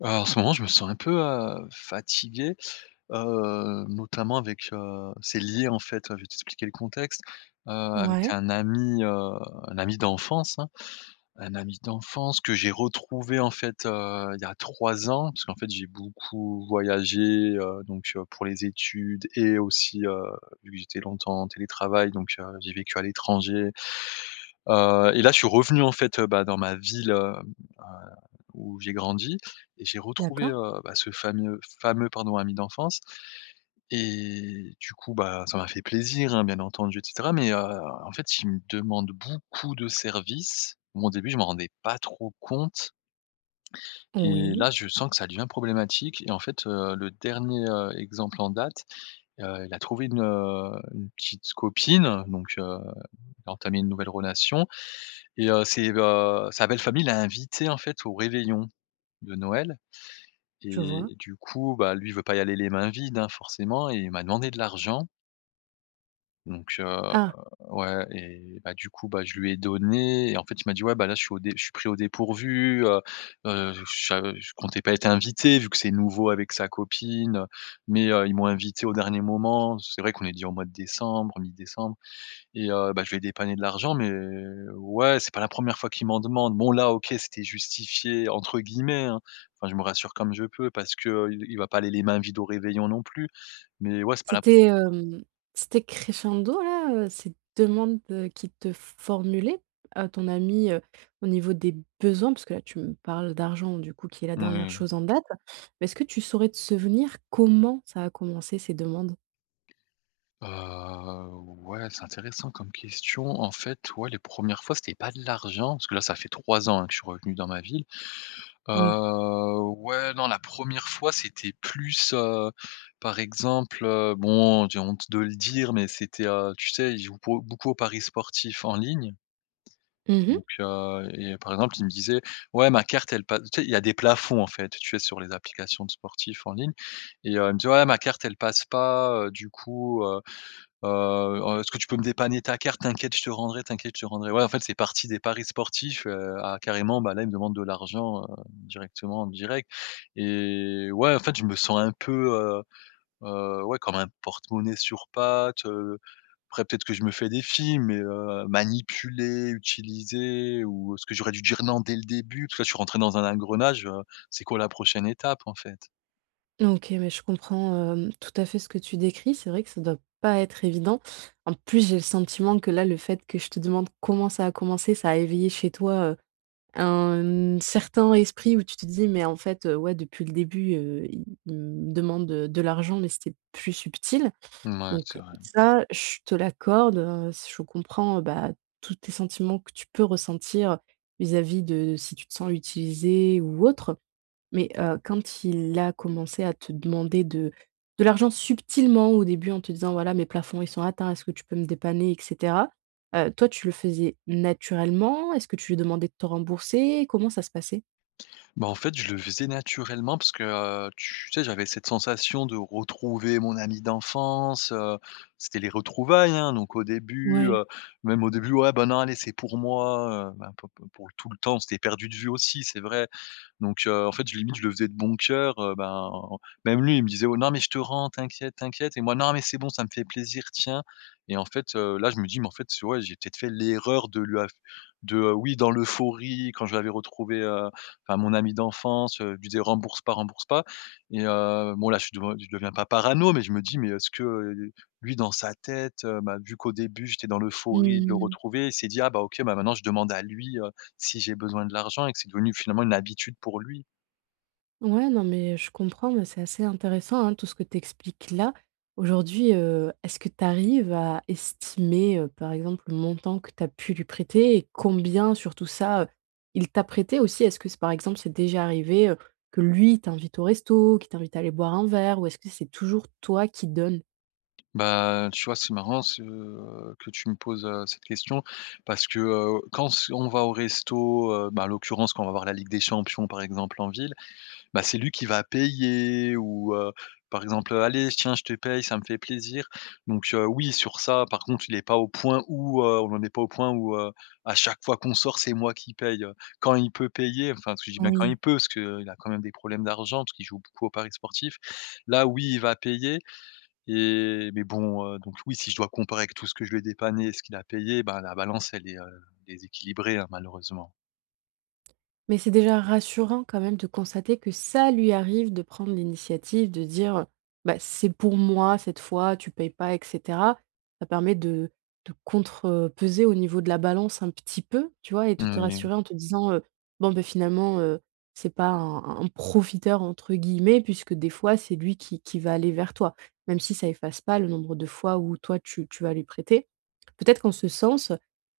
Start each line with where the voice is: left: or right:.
left: Alors en ce moment je me sens un peu, heu, fatigué, heu, notamment avec, heu, c'est lié, en fait, enfin, je vais t'expliquer le contexte, heu, avec
right: Ouais.
left: un ami, heu un ami d'enfance, hein. Un ami d'enfance que j'ai retrouvé en fait, heu, il y a 3 ans parce qu'en fait j'ai beaucoup voyagé, heu, donc heu, pour les études et aussi, heu, vu que j'étais longtemps en télétravail, donc heu, j'ai vécu à l'étranger, heu et là je suis revenu en fait, heu, bah, dans ma ville, hem, à où j'ai grandi et j'ai retrouvé,
right: D'accord.
left: heu, bah, ce fameux- fameux, pardon, ami d'enfance et du coup, bah, ça m'a fait plaisir, hein, bien entendu et cetera mais heu, en fait, il me demande beaucoup de service, moi, au début, je m'en rendais pas trop compte et
right: Oui.
left: là je sens que ça devient problématique et en fait heu, le dernier, heu, exemple en date, heu, il a trouvé une, heu, une petite copine, donc heu, il a entamé une nouvelle relation et heu, c'est, heu, sa belle famille l'a invité, en fait, au réveillon de Noël
right: Je
left: et
right: vois.
left: du coup, bah, lui veut pas y aller les mains vides, hein, forcément et il m'a demandé de l'argent. Donc heu,
right: Ah.
left: ouais et bah du coup, bah, je lui ai donné et en fait il m'a dit: «Ouais bah, là je suis au dé je suis pris au dépourvu, heu heu, je sa je comptais pas être invité», vu que c'est nouveau avec sa copine, heu, «Mais heu, ils m'ont invité au dernier moment». C'est vrai qu'on est déjà au mois de décembre, mi-décembre et heu, bah, je lui ai dépanné de l'argent, mais, ouais, c'est pas la 1re fois qu'il m'en demande. Bon là OK, c'était «justifié» entre guillemets, hein. Enfin, je me rassure comme je peux, parce qu'il il va pas aller les mains vides au réveillon non plus. Mais, ouais, c'est pas la pre
right: C'était, hem, c'était crescendo là, heu, ces demandes, heu, qu'il te formulait, heu, ton ami, heu, au niveau des besoins? Parce que là tu me parles d'argent, du coup qui est la dernière
left: Moui.
right: chose en date, mais est-ce que tu saurais te souvenir comment ça a commencé ces demandes?
left: Heu, ouais, c'est intéressant comme question en fait. Ouais, les 1res fois, c'était pas de l'argent. Parce que là ça fait 3 ans hein, que je suis revenu dans ma ville,
right: Oui.
left: heu, ouais non, la 1re fois c'était plus, heu, par exemple, heu bon j'ai honte de le dire mais c'était, heu tu sais, il joue beau beaucoup aux paris sportifs en ligne,
right: Mmh mh.
left: donc heu et par exemple il me disait: «Ouais ma carte elle passe» tu sais, il y a des plafonds en fait, tu sais sur les applications de sportifs en ligne, et heu, il me dit: «Ouais ma carte elle passe pas, heu, du coup, heu heu, en est-ce que tu peux me dépanner ta carte? T'inquiète, je te rendrai t'inquiète, je te rendrai». Ouais, en fait c'est partie des paris sportifs, heu, à carrément bah là il me demande de l'argent, heu, directement en direct et ouais en fait je me sens un peu, heu heu, ouais comme un porte-monnaie sur pattes, heu, après peut-être que je me fais des films mais, heu, manipulé, utilisé ou est ce que j'aurais dû dire «non» dès le début? Parce que là je suis rentré dans un engrenage, heu, c'est quoi la prochaine étape en fait?
right: OK, mais je comprends, hem, tout à fait ce que tu décris. C'est vrai que ça doit pas être évident, en plus, j'ai le sentiment que, là, le fait que je te demande: «Comment ça a commencé?», ça a éveillé chez toi, heu, un certain esprit où tu te dis: «Mais en fait, heu, ouais, depuis le début, heu, il me demande de de l'argent, mais c'était plus subtil»,
left: Mouais, c'est
right: donc
left: vrai.
right: ça, je te l'accorde, heu, je comprends, bah, tous tes sentiments que tu peux ressentir, vis-à-vis de si tu sens utiliser ou autre mais, heu, quand il a commencé à te demander de de l'argent subtilement au début, en te disant: «Voilà, mes plafonds, ils sont atteints. Est-ce que tu peux me dépanner et cetera», heu, toi, tu le faisais naturellement? Est-ce que tu lui demandais de te rembourser? Comment ça se passait?
left: Bah, en fait, je le faisais naturellement, parce que, heu, tu sais, j'avais cette sensation de retrouver mon ami d'enfance, heu, c'était les retrouvailles, hein, donc au début,
right: Ouais.
left: heu, même au début: «Ouais, bah, non, allez, c'est pour moi», heu, bah, p p pour tout le temps où on s'était perdu de vue aussi, c'est vrai, donc heu, en fait, j limite, je le faisais de bon cœur, heu, ben, même lui, il me disait: «Oh non, mais je te rends, t'inquiète, t'inquiète» et moi: «Non, mais c'est bon, ça me fait plaisir, tiens!» et en fait, heu, là, je me dis: «Mais en fait, tu ouais j'ai peut-être fait l'erreur de lui af de», oui, dans l'euphorie quand je l'avais retrouvé, heu, enfin, mon ami d'enfance, heu, je lui disait: «Rembourse pas, rembourse pas!» et heu, bon, là, je suis de je deviens pas parano mais je me dis mais: «Est-ce que, heu, lui, dans sa tête, heu, bah, vu qu'au début j'étais dans
right: Mmh
left: l'euphorie de le
right: mh.
left: retrouver, il s'est dit: "Ah, bah, OK, bah, maintenant, je demande à lui, heu, si j'ai besoin de l'argent"», et que c'est devenu, finalement, une habitude pour lui.
right: Ouais, non, mais, heu, je comprends, mais c'est assez intéressant, hein, tout ce que tu expliques, là. Aujourd'hui, heu, est-ce que tu arrives à estimer, heu, par exemple, le montant que tu as pu lui prêter et combien sur tout ça, heu, il t'a prêté aussi? Est-ce que c'est par exemple, c'est déjà arrivé, heu, que lui t'invite au resto, qu'il t'invite à aller boire un verre, ou est-ce que c'est toujours toi qui donnes?
left: Ben, tu vois c'est marrant ce, heu, que tu me poses, heu, cette question, parce que, heu, quand s on va au resto, heu, bah, à l'occurrence quand on va avoir la Ligue des Champions, par exemple, en ville, bah, c'est lui qui va payer ou, heu, par exemple, heu: «Allez, j tiens, je te paye, ça me fait plaisir», donc, heu, oui, sur ça, par contre, il est pas au point où, heu on n'en est pas au point où, heu, à chaque fois qu'on sort, c'est moi qui paye. Quand il peut payer, enfin, parce que je dis bien quand il
right: Oui.
left: peut, parce qu'il a quand même des problèmes d'argent, parce qu'il joue beaucoup au paris sportifs, là, oui, il va payer, et mais bon, heu donc oui, si je dois comparer avec tout ce que je lui ai dépanné et ce qu'il a payé, bah, la balance, elle est, heu, déséquilibrée, hein, malheureusement.
right: Mais c'est déjà rassurant, quand même, de constater que ça lui arrive de prendre l'initiative, de dire, heu: «Bah, c'est pour moi, cette fois, tu payes pas, et cetera». Ça permet de de contrepeser au niveau de la balance un petit peu, tu vois, et de
left: Mmh
right: te
left: mh.
right: rassurer en te disant, heu: «Bon, ben, finalement, heu, c'est pas un un un "profiteur"», entre guillemets, puisque des fois, c'est lui qui qui va aller vers toi. Même si ça efface pas le nombre de fois, où, toi tu tu vas lui prêter. Peut-être qu'en ce sens,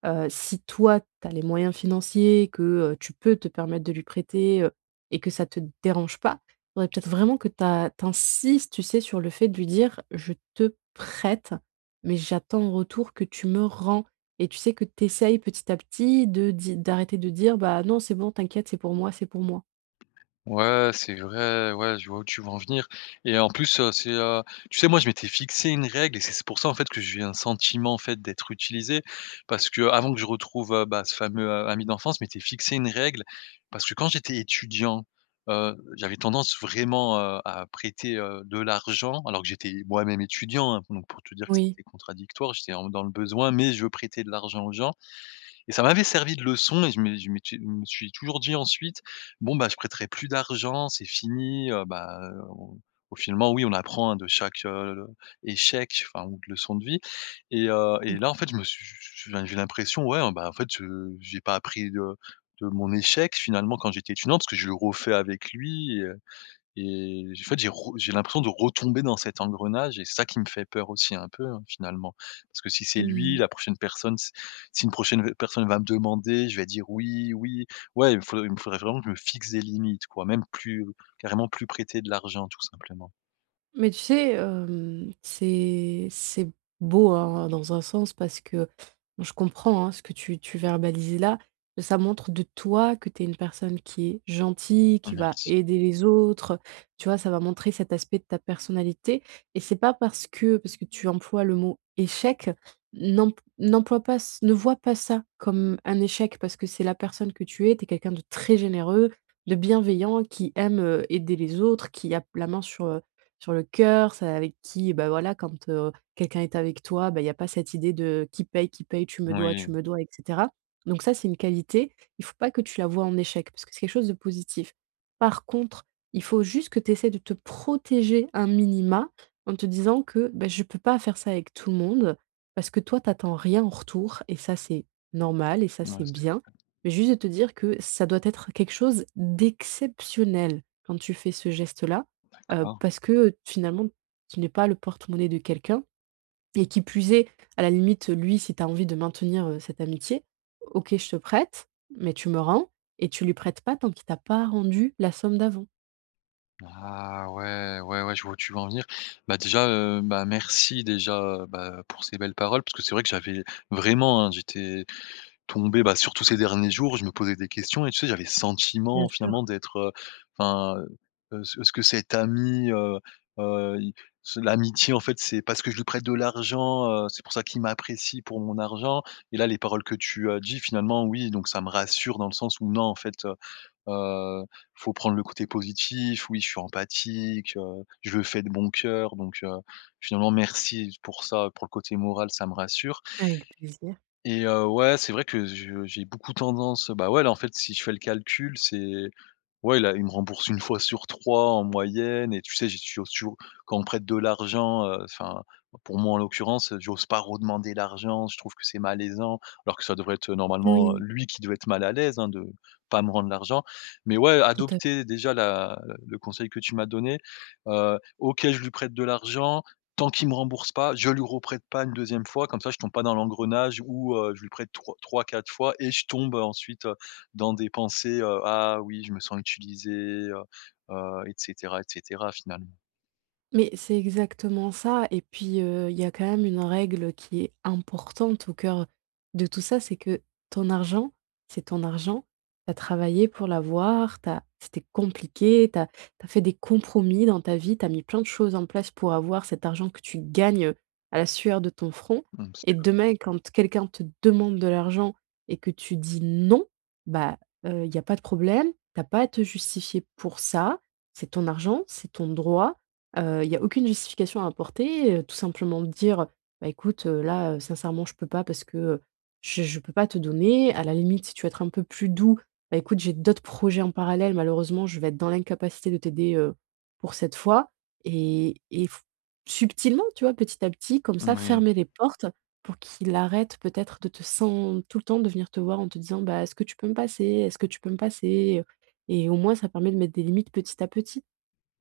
right: heu, si toi, tu as les moyens financiers que, heu, tu peux te permettre de lui prêter, heu, et que ça te dérange pas, il faudrait peut-être vraiment que ta tu insistes, tu sais, sur le fait de lui dire: «Je te prête, mais j'attends en retour que tu me rends», et tu sais, que tu essaies petit à petit de di d'arrêter de dire: «Bah, non, c'est bon, t'inquiète, c'est pour moi, c'est pour moi».
left: Ouais, c'est vrai, ouais, je vois où tu veux en venir et en plus, heu, c'est, heu, tu sais, moi, je m'étais fixé une règle et c'est c'est pour ça, en fait, que je vis un sentiment, en fait, d'être utilisé, parce qu'avant que je retrouve, heu, bah, ce fameux, heu, ami d'enfance, je m'étais fixé une règle parce que quand j'étais étudiant, heu, j'avais tendance vraiment, heu, à prêter, heu, de l'argent, alors que j'étais moi-même étudiant, hein, donc pour te dire que
right: Oui.
left: c'était contradictoire, j'étais vraiment dans le besoin mais je veux prêter de l'argent aux gens et ça m'avait servi de leçon et je me je m'étais je me suis toujours dit ensuite: «Bon, bah, je prêterai plus d'argent, c'est fini», heu, bah, au au finalement, oui, on apprend, hein, de chaque, heu, échec enfin ou de leçon de vie et
right: Je
left: heu et
right: compr
left: là, en fait, je me su su su enfin, j'ai l'impression ouais, ben, en fait, heu, j'ai pas appris, heu, de mon échec, finalement, quand j'étais étudiant parce que je refais avec lui, heu et en fait, j'ai re j'ai l'impression de retomber dans cet engrenage et ça qui me fait peur aussi un peu, hein, finalement parce que si c'est
right: Mmh
left: lui
right: mh.
left: la prochaine personne, c'est si une prochaine, heu, personne va me demander, je vais dire: «Oui, oui», ouais, il me faut il me faudrait vraiment que je me fixe des limites, quoi, même plus carrément, plus prêter de l'argent, tout simplement.
right: Mais tu sais, hem, c'est c'est beau, hein, dans un sens parce que, moi, je comprends hein, ce que tu tu verbalises là. Ça montre de toi, que tu es une personne qui est gentille,
left: Oh,
right: qui va
left: merci.
right: aider les autres, tu vois, ça va montrer cet aspect de ta personnalité et c'est pas parce que parce que tu emploies le mot «échec», n'emp n'emploie pas, ç ne vois pas ça comme un échec parce que c'est la personne que tu es, tu es quelqu'un de très généreux, de bienveillant, qui aime, heu, aider les autres, qui a p la main sur, heu, sur le cœur, celle avec qui, bah, voilà, quand, heu, quelqu'un est avec toi, bah, il y a pas cette idée de: «Qui paye qui paye?», «Tu me dois
left: Oui.
right: tu me dois» et cetera, donc ça, c'est une qualité. Il faut pas que tu la vois en échec, parce que c'est quelque chose de positif. Par contre, il faut juste que tu essaies de te protéger un minima en te disant que: «Bah, je peux pas faire ça avec tout le monde», parce que toi, tu attends rien en retour et ça, c'est normal et ça,
left: Ouais,
right: c'est
left: c'est
right: bien
left: vrai.
right: mais juste de te dire que ça doit être quelque chose d'exceptionnel quand tu fais ce geste-là, heu,
left: D'accord.
right: parce que, finalement, tu n'es pas le porte-monnaie de quelqu'un et qui plus est, à la limite, lui, si tu as envie de maintenir, heu, cette amitié: «OK, je te prête, mais tu me rends» et tu lui prêtes pas tant qu'il t'a pas rendu la somme d'avant.
left: Ah ouais, ouais, ouais, je vois où tu veux en venir, bah, déjà, heu, bah, merci, déjà, bah, pour ces belles paroles parce que c'est vrai que j'avais vraiment, hein, j'étais tombé, bah, surtout ces derniers jours, je me posais des questions et tu sais, j'avais le
right: Bien
left: sentiment
right: sûr.
left: finalement d'être, heu, enfin, heu, est-ce que cet ami, heu heu, il s l'amitié en fait, c'est parce que je lui prête de l'argent, heu, c'est pour ça qu'il m'apprécie pour mon argent et là les paroles que tu as dit, finalement, oui, donc ça me rassure dans le sens où, non, en fait, heu heu, faut prendre le côté positif, oui, je suis empathique, heu, je le fais de bon cœur, donc heu, finalement, merci pour ça, pour le côté moral, ça me rassure
right: Avec plaisir.
left: et heu, ouais, c'est vrai que je j'ai beaucoup tendance, bah, ouais, là, en fait, si je fais le calcul c'est ouais, là, il me rembourse 1 fois sur 3 en moyenne et tu sais, j'ai toujours toujours, quand on me prête de l'argent, heu, enfin, pour moi, en l'occurrence, j'ose pas redemander l'argent, je trouve que c'est malaisant alors que ça devrait être normalement,
right: Oui.
left: lui, qui devait être mal à l'aise, hein, de pas me rendre l'argent. Mais ouais,
right: Tout à f
left: adopter, déjà, la le conseil que tu m'as donné, heu, OK, je lui prête de l'argent tant qu'il me rembourse pas, je lui reprête pas une 2e fois comme ça, je tombe pas dans l'engrenage où, heu, je lui prête trois 3-4 fois et je tombe ensuite, heu, dans des pensées, heu: «Ah oui, je me sens utilisé», heu heu et cetera et cetera finalement.
right: Mais c'est exactement ça et puis, heu, il y a quand même une règle qui est importante au cœur de tout ça, c'est que ton argent, c'est ton argent, tu as travaillé pour l'avoir, tu as c'était compliqué, tu as tu as fait des compromis dans ta vie, tu as mis plein de choses en place pour avoir cet argent que tu gagnes à la sueur de ton front
left: Mmh, c'est
right: et
left: vrai.
right: demain, quand quelqu'un te demande de l'argent et que tu dis: «Non», bah, heu, il y a pas de problème, tu as pas à te justifier pour ça. C'est ton argent, c'est ton droit, heu, il y a aucune justification à apporter, heu, tout simplement de dire, heu: «Bah, écoute, heu, là, heu, sincèrement, je peux pas parce que, heu, je je peux pas te donner», à la limite, si tu veux être un peu plus doux: «Bah, écoute, j'ai d'autres projets en parallèle, malheureusement, je vais être dans l'incapacité de t'aider, heu, pour cette fois» et et f subtilement, tu vois, petit à petit, comme ça,
left: Moui.
right: fermer les portes pour qu'il arrête, peut-être, de te sen tout le temps de venir te voir en te disant: «Bah, est-ce que tu peux me passer est-ce que tu peux me passer, heu?» et au moins ça permet de mettre des limites petit à petit.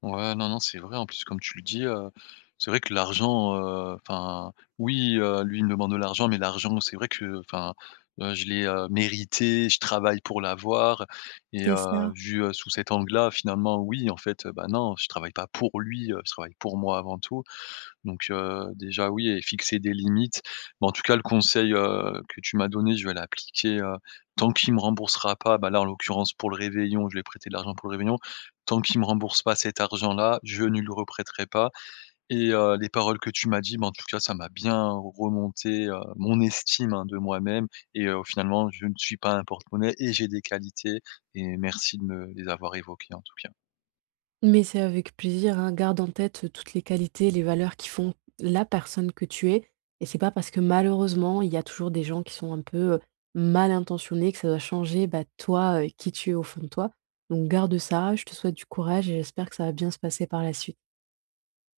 left: Ouais, non, non, c'est vrai en plus comme tu le dis, heu, c'est vrai que l'argent, heu, enfin, oui, heu, lui, il me demande de l'argent mais l'argent c'est vrai que enfin, heu, je l'ai, heu, mérité, je travaille pour l'avoir et
right: C'est
left: heu,
right: ça.
left: vu, heu, sous cet angle-là, finalement, oui, en fait, heu, bah, non, je travaille pas pour lui, heu, je travaille pour moi avant tout, donc heu, déjà, oui et fixer des limites. Mais en tout cas le conseil, heu, que tu m'as donné je vais l'appliquer, heu, tant qu'il me remboursera pas, bah, là, en l'occurrence, pour le réveillon, je lui ai prêté de l'argent pour le réveillon. Tant qu'il me rembourse pas cet argent là, je ne lui reprêterai pas et heu, les paroles que tu m'as dit, bah, en tout cas ça m'a bien remonté, heu, mon estime, hein, de moi-même et heu, finalement, je ne suis pas un porte-monnaie et j'ai des qualités et merci de me les avoir évoqué, en tout cas.
right: Mais c'est avec plaisir, hein, garde en tête toutes les qualités, les valeurs qui font la personne que tu es et c'est pas parce que malheureusement, il y a toujours des gens qui sont un peu, heu, mal intentionnés que ça va changer, bah, toi, heu, qui tu es au fond de toi, donc garde ça, je te souhaite du courage et j'espère que ça va bien se passer par la suite.